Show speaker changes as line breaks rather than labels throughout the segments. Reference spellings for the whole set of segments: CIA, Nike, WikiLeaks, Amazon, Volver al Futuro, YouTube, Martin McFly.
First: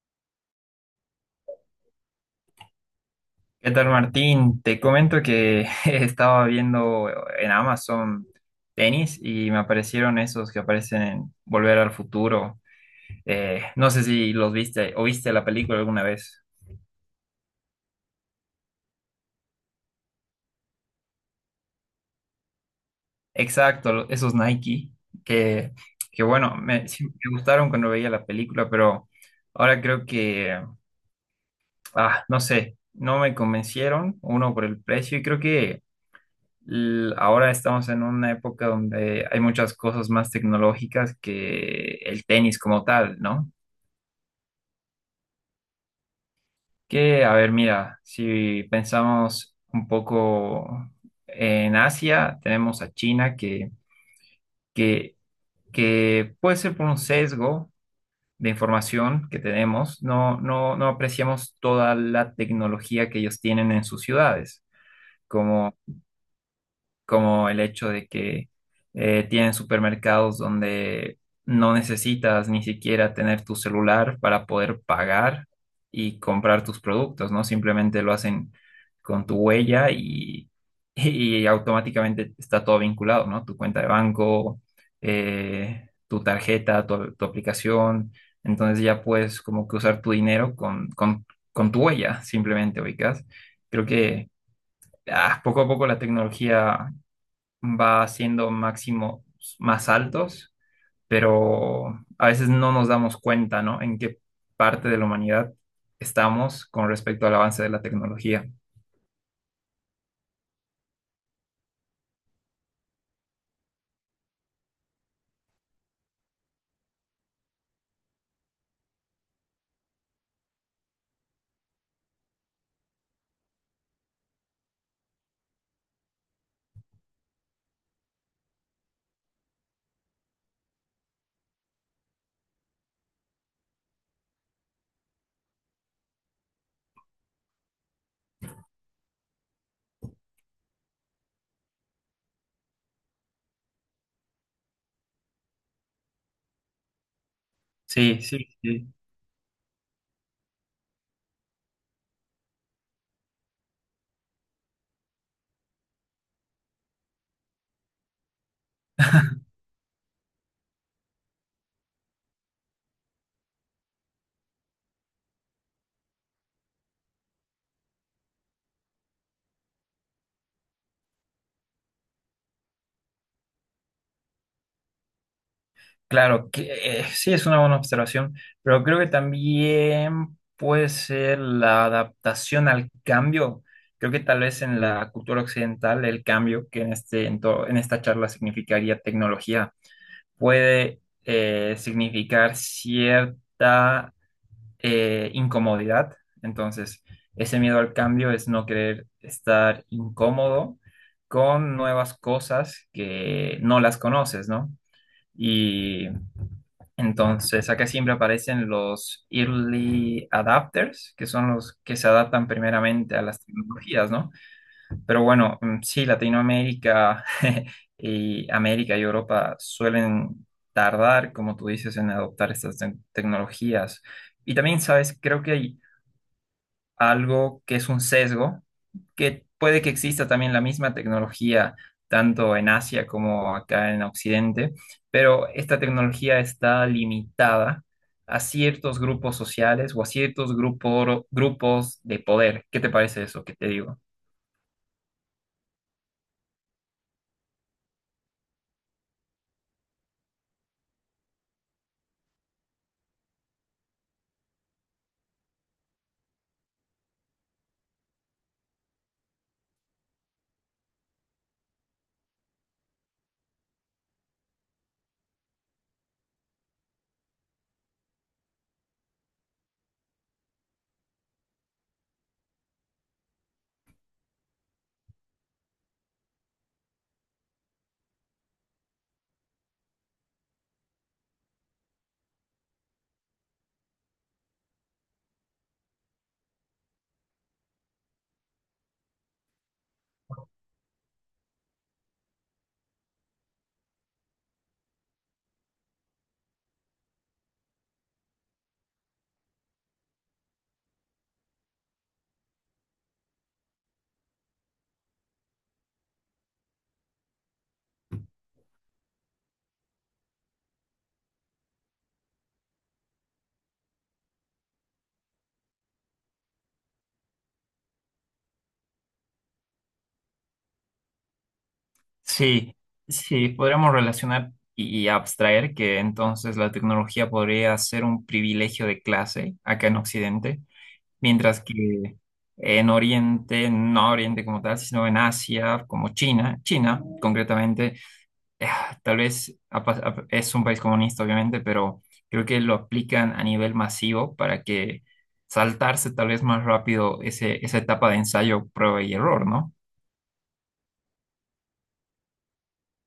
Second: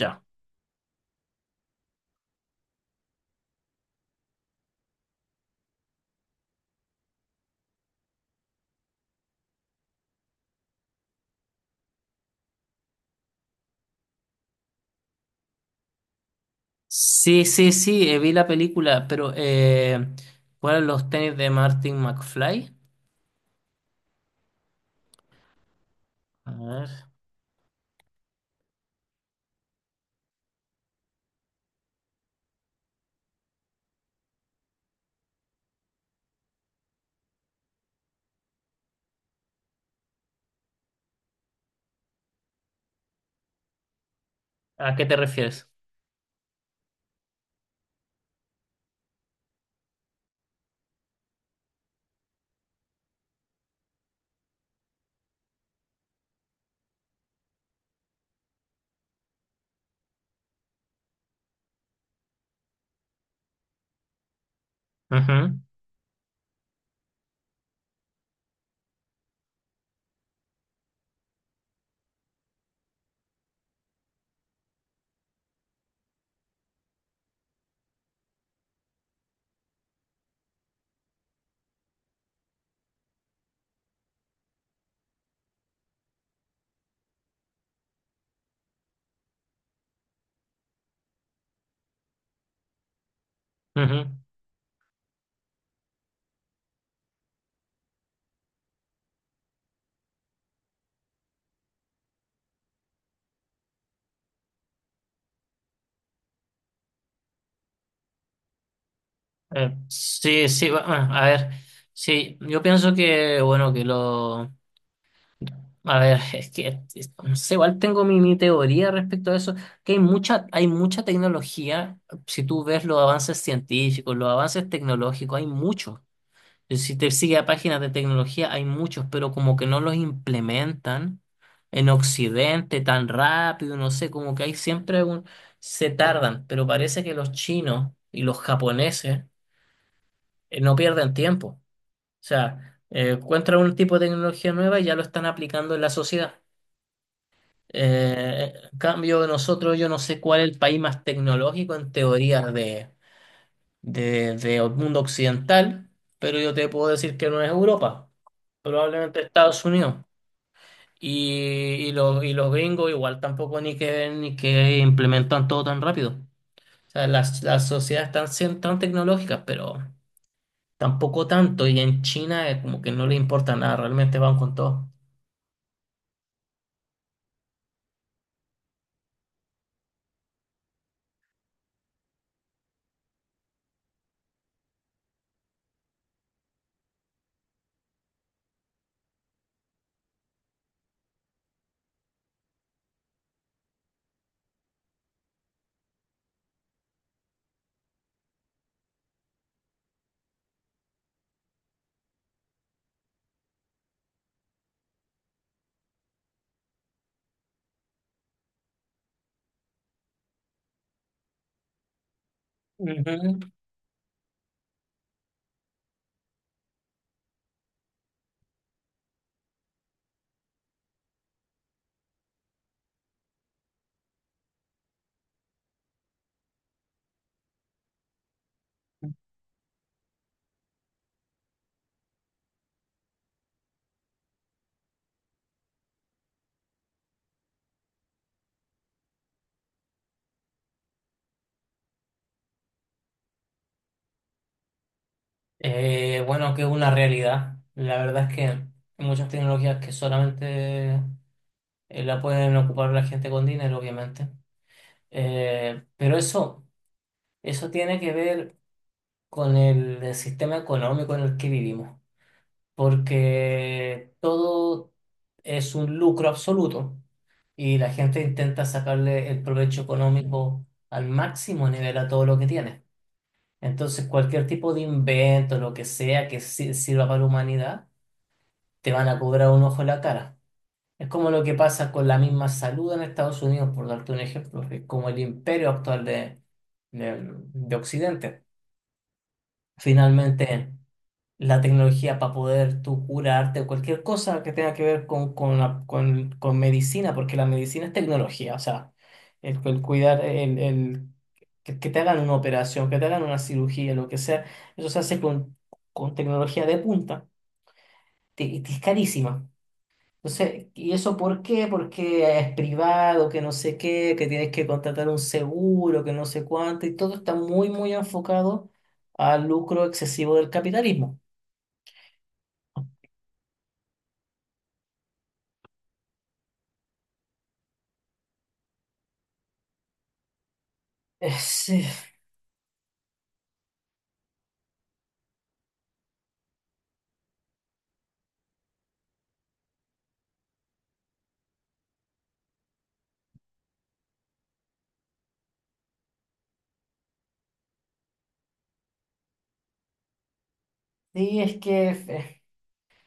Ya.
¿Qué tal, Martín? Te comento que estaba viendo en Amazon tenis y me aparecieron esos que aparecen en Volver al Futuro. No sé si los viste o viste la película alguna vez.
Sí, sí, sí, vi la película, pero ¿cuáles los tenis de Martin McFly?
Exacto, esos Nike que, que
A
bueno,
ver,
sí me gustaron cuando veía la película, pero ahora creo que, no sé, no me convencieron, uno por el precio y creo que ahora estamos en una época donde hay muchas cosas más tecnológicas que el tenis como tal, ¿no?
¿a qué te refieres?
Que, a ver, mira, si pensamos un poco en Asia, tenemos a China que, que puede ser por un sesgo de información que tenemos, no apreciamos toda la tecnología que ellos tienen en sus ciudades,
Ujú,
como el hecho de que tienen supermercados donde no necesitas ni siquiera tener tu celular para poder pagar y comprar tus productos, ¿no? Simplemente lo hacen con tu huella, y, y automáticamente está todo vinculado, ¿no? Tu cuenta de banco, tu tarjeta, tu aplicación. Entonces ya puedes como que usar tu dinero con tu huella, simplemente ubicas. Creo
ujú.
que poco a poco la tecnología va haciendo máximos más altos, pero a veces no nos damos cuenta, ¿no? En qué parte de la humanidad estamos con respecto al avance de la tecnología.
Sí, sí, a ver, sí, yo pienso que, bueno, que lo. A ver, es que, no sé, igual tengo mi teoría respecto a eso, que hay mucha tecnología, si tú ves los avances científicos, los avances tecnológicos, hay muchos. Si te sigue a páginas de tecnología, hay muchos, pero como que no los implementan en Occidente tan rápido, no sé, como que hay siempre un. Se tardan, pero parece que los chinos y los japoneses, no pierden tiempo. O sea, encuentran un tipo de tecnología nueva y ya lo están aplicando en la sociedad.
Sí, sí,
En
sí.
cambio, nosotros, yo no sé cuál es el país más tecnológico en teoría de mundo occidental, pero yo te puedo decir que no es Europa. Probablemente Estados Unidos. Y los gringos igual tampoco ni que implementan todo tan rápido. O sea, las sociedades están siendo tan tecnológicas, pero tampoco tanto. Y en China, como que no le importa nada, realmente van con todo.
Claro, que sí es una buena observación, pero creo que también puede ser la adaptación al cambio. Creo que tal vez en la cultura occidental el cambio, que en en esta charla significaría tecnología, puede significar cierta incomodidad. Entonces, ese miedo al cambio es no querer estar incómodo con nuevas cosas que no las conoces, ¿no? Y entonces acá siempre aparecen los early adapters, que son los que se adaptan primeramente a las
Ujú.
tecnologías, ¿no? Pero bueno, sí, Latinoamérica y América y Europa suelen tardar, como tú dices, en adoptar estas tecnologías. Y también, sabes, creo que hay algo que es un sesgo, que puede que exista también la misma tecnología, tanto en Asia como acá en Occidente, pero esta tecnología está limitada a ciertos grupos sociales o a ciertos grupos de poder. ¿Qué te parece eso que te digo?
Bueno, que es una realidad. La verdad es que hay muchas tecnologías que solamente, la pueden ocupar la gente con dinero, obviamente. Pero eso, eso tiene que ver con el sistema económico en el que vivimos, porque todo es un lucro absoluto y la gente intenta sacarle el provecho económico al máximo nivel a todo lo que tiene. Entonces, cualquier tipo de invento, lo que sea que sirva para la humanidad, te van a cobrar un ojo en la cara. Es como lo que pasa con la misma salud en Estados Unidos, por darte un ejemplo, que es como el imperio actual de de Occidente. Finalmente. La tecnología para poder tú curarte o cualquier cosa que tenga que ver con medicina, porque la medicina es tecnología, o sea, el cuidar, que te hagan una operación, que te hagan una cirugía, lo que sea, eso se hace con tecnología de punta y te es carísima. Entonces, ¿y eso por qué? Porque es privado, que no sé qué, que tienes que contratar un seguro, que no sé cuánto, y todo está muy, muy enfocado al lucro excesivo del capitalismo.
Sí, sí, podríamos relacionar y abstraer que entonces la tecnología podría ser un privilegio de clase acá en Occidente,
Eh,
mientras
Sí.
que en Oriente, no Oriente como tal, sino en Asia, como China, China concretamente, eh, tal vez es un país comunista obviamente, pero creo que lo aplican a nivel masivo para que saltarse tal vez más rápido ese, esa etapa de ensayo, prueba y error, ¿no?
Sí, es que,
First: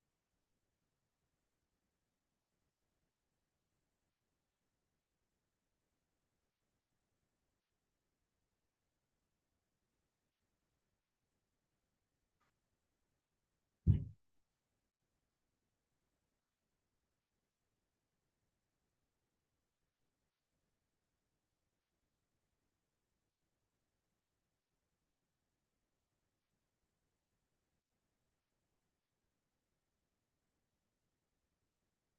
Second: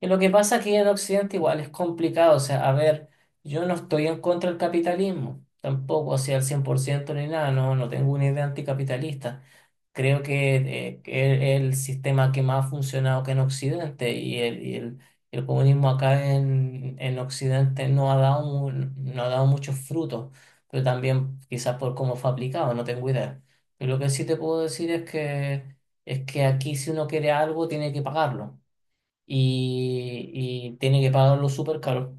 y lo que pasa aquí en Occidente igual es complicado, o sea, a ver, yo no estoy en contra del capitalismo, tampoco, o sea, al 100% ni nada, no tengo una idea anticapitalista. Creo que, que es el sistema que más ha funcionado que en Occidente y el comunismo acá en Occidente no ha dado, no ha dado muchos frutos, pero también quizás por cómo fue aplicado, no tengo idea. Pero lo que sí te puedo decir es que aquí si uno quiere algo tiene que pagarlo y, y tiene que pagarlo súper caro.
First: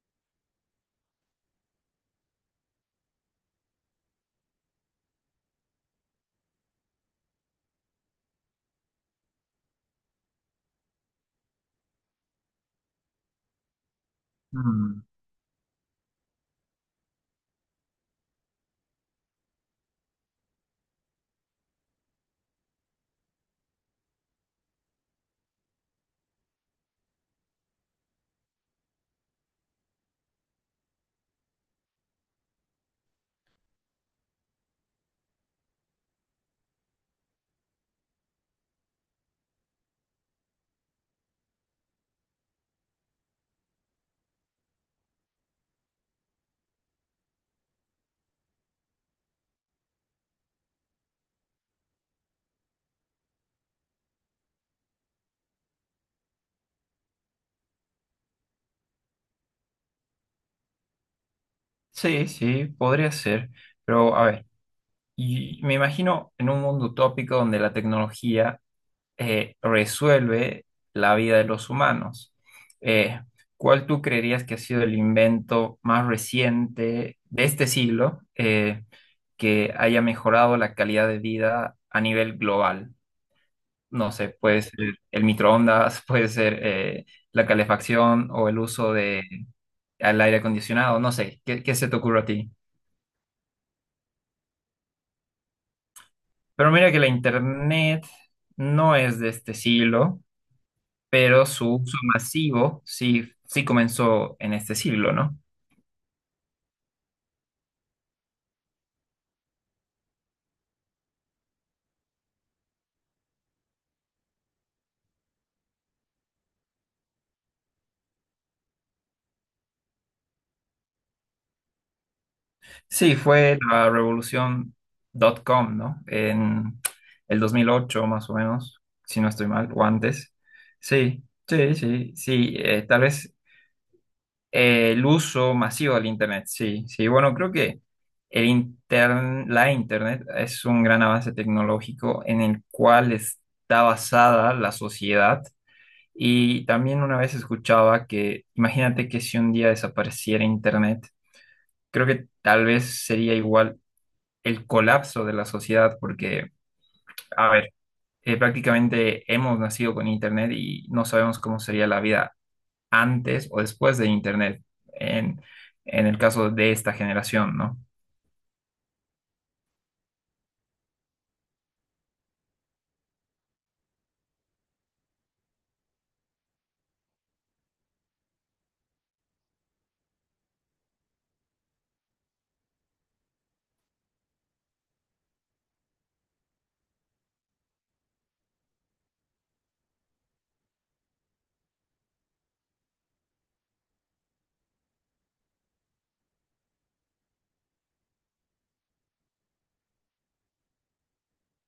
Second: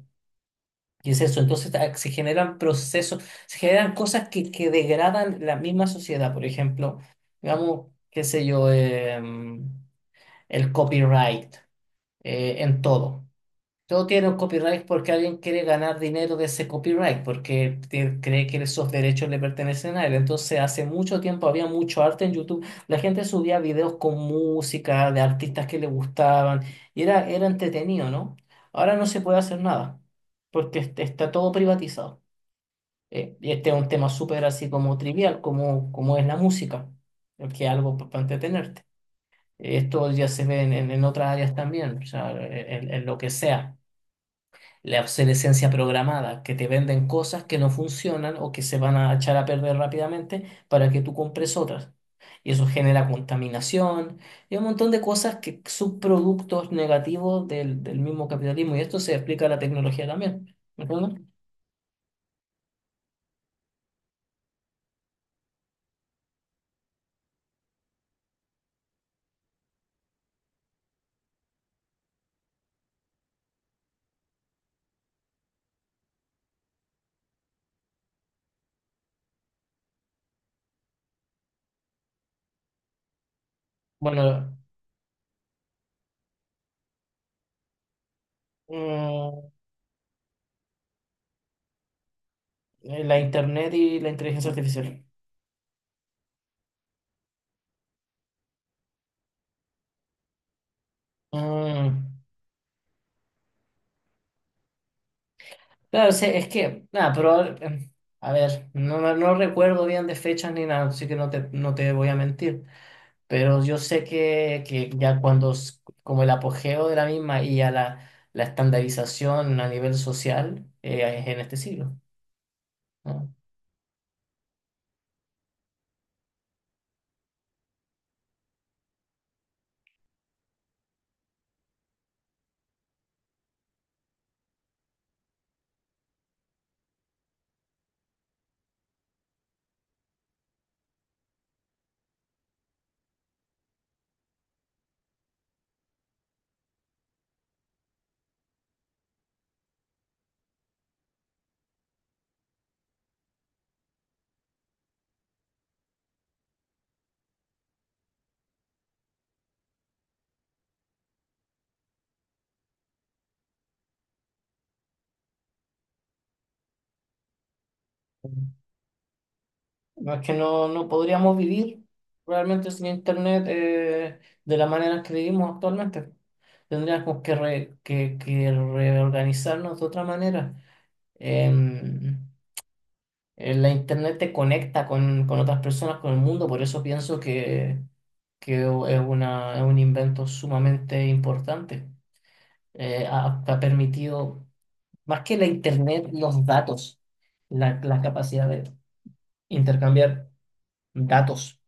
Y es eso, entonces, se generan procesos, se generan cosas que degradan la misma sociedad, por ejemplo, digamos, qué sé yo, el copyright, en todo. Todo tiene un copyright porque alguien quiere ganar dinero de ese copyright, porque cree que esos derechos le pertenecen a él. Entonces, hace mucho tiempo había mucho arte en YouTube. La gente subía videos con música de artistas que le gustaban y era entretenido, ¿no? Ahora no se puede hacer nada porque está todo privatizado. ¿Eh? Y este es un tema súper así como trivial, como es la música, que es algo para entretenerte. Esto ya se ve en otras áreas también, o sea, en lo que sea. La obsolescencia programada, que te venden cosas que no funcionan o que se van a echar a perder rápidamente para que tú compres otras. Y eso genera contaminación y un montón de cosas que son productos negativos del mismo capitalismo. Y esto se explica a la tecnología también. ¿Me entiendes?
Sí, sí, podría ser, pero a ver, y me imagino en un mundo utópico donde la tecnología resuelve la vida de los humanos. Eh, ¿Cuál tú creerías que ha sido el invento más reciente de este siglo que haya mejorado la calidad de vida a nivel global? No sé,
Bueno,
puede ser el microondas, puede ser la calefacción o el uso de
mm,
al aire acondicionado, no sé, ¿qué, qué se te ocurre a ti?
la internet y la inteligencia artificial.
Pero mira que la internet no es de este siglo, pero su uso
Mm,
masivo sí, sí comenzó en este siglo, ¿no?
claro, sí, es que, nada, pero, a ver, no recuerdo bien de fechas ni nada, así que no te voy a mentir. Pero yo sé que ya como el apogeo de la misma y a la estandarización a nivel social, es en este siglo,
Sí,
¿no?
fue la revolución dot .com, ¿no? En el 2008 más o menos, si no estoy mal, o antes. Sí, sí, sí, sí. Tal vez el uso masivo del Internet, sí, sí. Bueno, creo que la Internet es un gran avance tecnológico en el cual está basada la sociedad. Y también una vez escuchaba que, imagínate que si un día desapareciera Internet, creo que tal vez sería igual el colapso de la sociedad, porque, a ver, prácticamente hemos nacido con Internet y no sabemos cómo sería la vida antes o después de Internet, en, en el caso de esta generación, ¿no?
No es que no podríamos vivir realmente sin Internet, de la manera que vivimos actualmente. Tendríamos que reorganizarnos de otra manera. La internet te conecta con otras personas, con el mundo, por eso pienso que es un invento sumamente importante. Ha permitido, más que la internet, los datos, la capacidad de intercambiar datos,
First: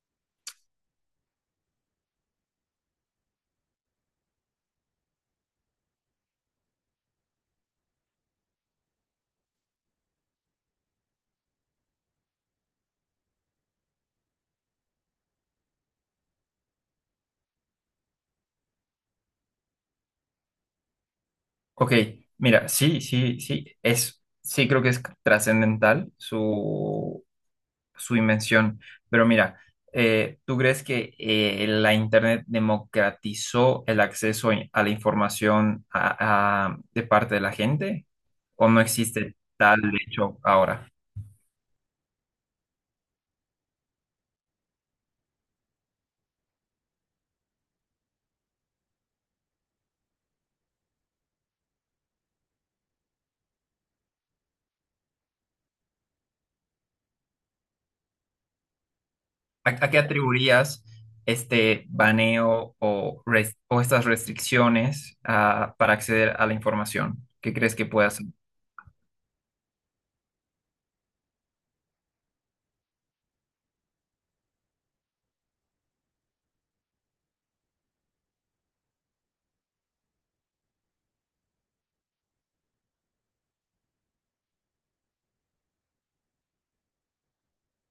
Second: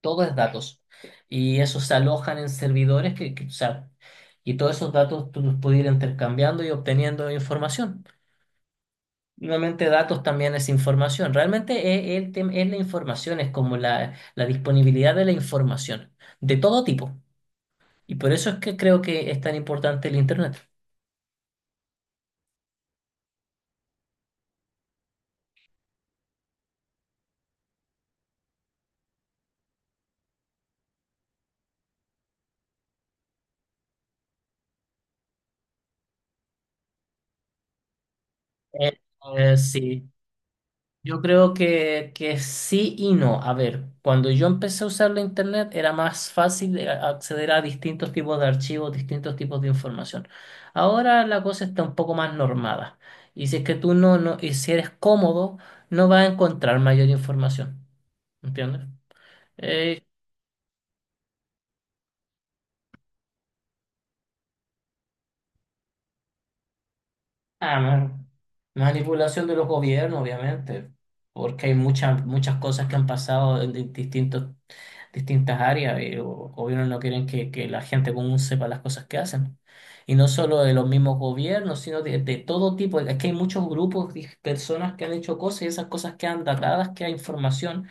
todo es datos. Y esos se alojan en servidores o sea, y todos esos datos tú los puedes ir intercambiando y obteniendo información. Nuevamente, datos también es información. Realmente es la información, es como la disponibilidad de la información, de todo tipo. Y por eso es que creo que es tan importante el Internet.
Ok, mira, sí, sí, sí, es, sí creo que es trascendental su, su invención, pero mira, ¿tú crees que la Internet democratizó el acceso a la información de parte de la gente? ¿O no
Eh,
existe
eh,
tal
sí.
hecho ahora?
Yo creo que sí y no. A ver, cuando yo empecé a usar la internet era más fácil de acceder a distintos tipos de archivos, distintos tipos de información. Ahora la cosa está un poco más normada. Y si es que tú no, y si eres cómodo, no vas a encontrar mayor información. ¿Entiendes?
A qué
Eh,
atribuirías este baneo o estas restricciones para acceder a la información? ¿Qué crees
Ah,
que puede
man-
hacer?
Manipulación de los gobiernos, obviamente, porque hay muchas muchas cosas que han pasado en distintas áreas y los gobiernos no quieren que la gente común sepa las cosas que hacen. Y no solo de los mismos gobiernos, sino de todo tipo. Es que hay muchos grupos de personas que han hecho cosas y esas cosas quedan datadas, queda información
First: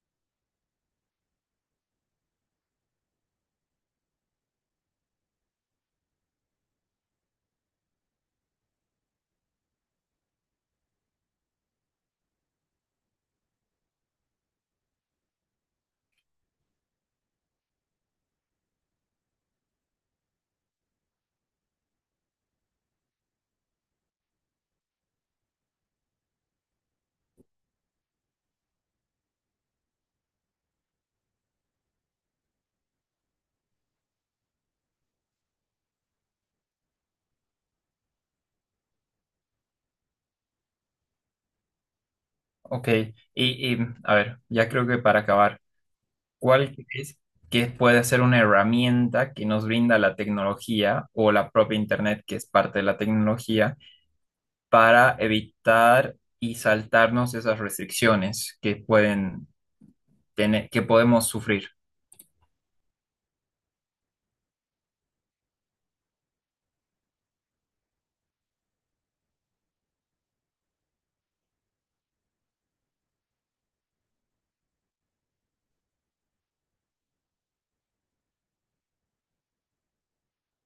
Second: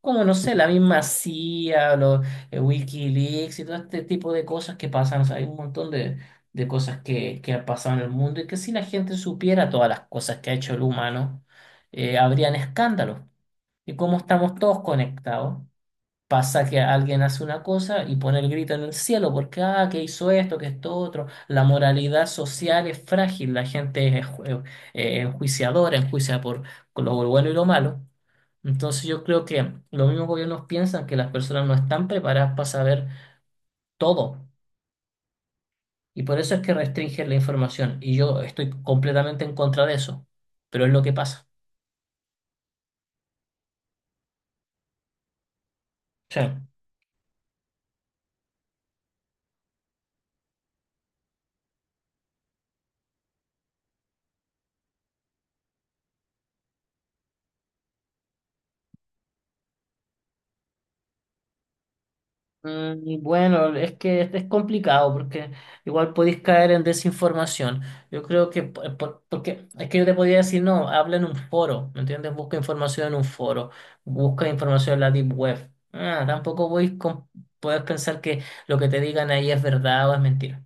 como no sé, la misma CIA, los, WikiLeaks y todo este tipo de cosas que pasan. O sea, hay un montón de cosas que han pasado en el mundo y que si la gente supiera todas las cosas que ha hecho el humano, habrían escándalos. Y como estamos todos conectados, pasa que alguien hace una cosa y pone el grito en el cielo porque, ah, que hizo esto, que esto otro. La moralidad social es frágil, la gente es enjuiciadora, enjuicia por lo bueno y lo malo. Entonces yo creo que los mismos gobiernos piensan que las personas no están preparadas para saber todo y por eso es que restringen la información y yo estoy completamente en contra de eso, pero es lo que pasa.
Ok, y, a ver, ya creo que para acabar,
Sí.
¿cuál crees que puede ser una herramienta que nos brinda la tecnología o la propia Internet, que es parte de la tecnología, para evitar y saltarnos esas restricciones que pueden tener, que podemos sufrir?
Y bueno, es que es complicado porque igual podéis caer en desinformación. Yo creo que, porque es que yo te podría decir, no, habla en un foro, ¿me entiendes? Busca información en un foro, busca información en la deep web. Ah, tampoco voy con, puedes pensar que lo que te digan ahí es verdad o es mentira.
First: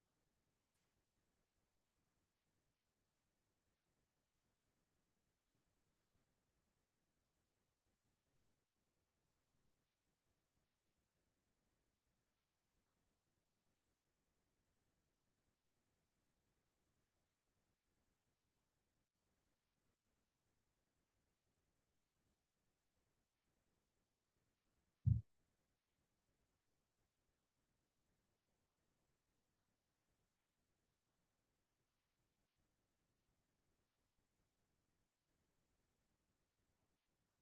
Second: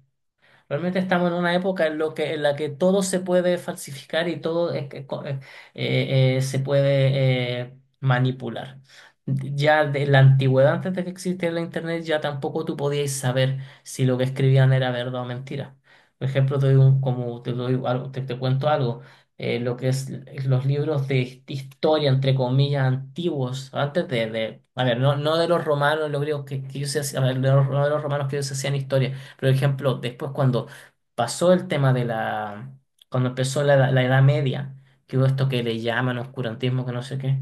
Realmente estamos en una época en la que todo se puede falsificar y todo es que, se puede, manipular. Ya de la antigüedad, antes de que existiera la internet, ya tampoco tú podías saber si lo que escribían era verdad o mentira. Por ejemplo, te doy como te doy algo, te cuento algo. Lo que es los libros de historia, entre comillas, antiguos, antes a ver, no de los romanos, los griegos que ellos se hacían, a ver, de los, no de los romanos que ellos hacían historia por ejemplo, después cuando pasó el tema cuando empezó la Edad Media, que hubo esto que le llaman oscurantismo, que no sé qué,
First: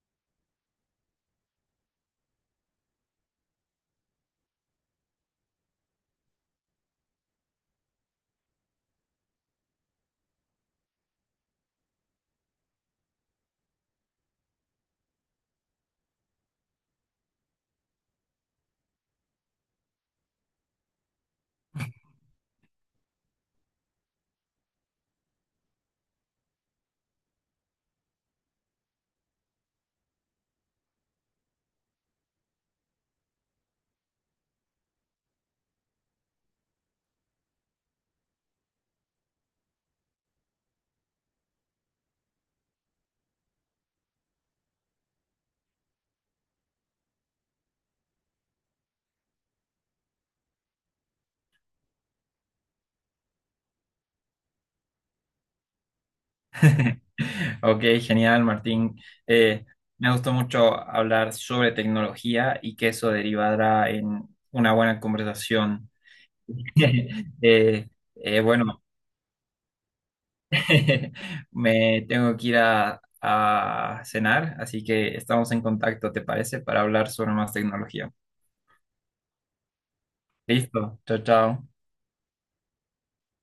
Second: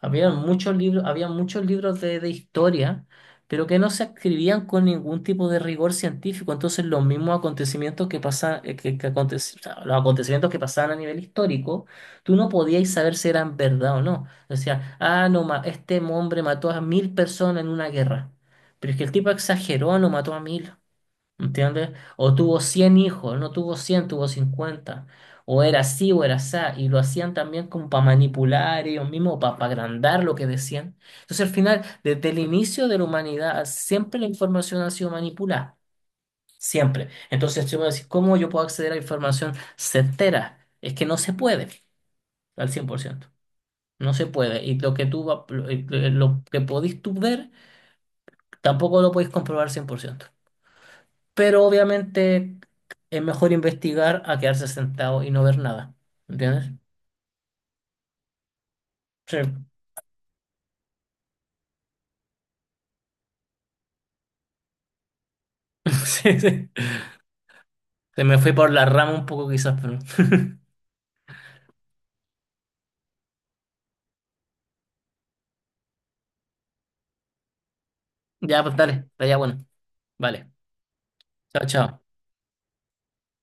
había muchos libros de historia, pero que no se escribían con ningún tipo de rigor científico. Entonces, los mismos acontecimientos que pasaban, o sea, los acontecimientos que pasaban a nivel histórico, tú no podías saber si eran verdad o no. Decía, ah, no, este hombre mató a 1.000 personas en una guerra. Pero es que el tipo exageró, no mató a 1.000. ¿Entiendes? O tuvo 100 hijos, no tuvo 100, tuvo 50. O era así o era así. Y lo hacían también como para manipular ellos mismos, para, agrandar lo que decían. Entonces, al final, desde el inicio de la humanidad, siempre la información ha sido manipulada. Siempre. Entonces, si me decís, ¿cómo yo puedo acceder a información certera? Es que no se puede al 100%. No se puede. Y lo que lo que podís tú ver, tampoco lo podéis comprobar 100%, pero obviamente es mejor investigar a quedarse sentado y no ver nada. ¿Entiendes?
Ok, genial, Martín.
Sí.
Eh, me gustó mucho hablar sobre tecnología y que eso derivará en una buena conversación.
Sí, sí.
Eh,
Se me fue por
bueno,
la rama un poco quizás, pero
me tengo que ir a cenar, así que estamos en contacto, ¿te parece? Para hablar sobre más tecnología.
ya, pues dale, está ya bueno. Vale.
Listo, chao,
Chao,
chao.
chao.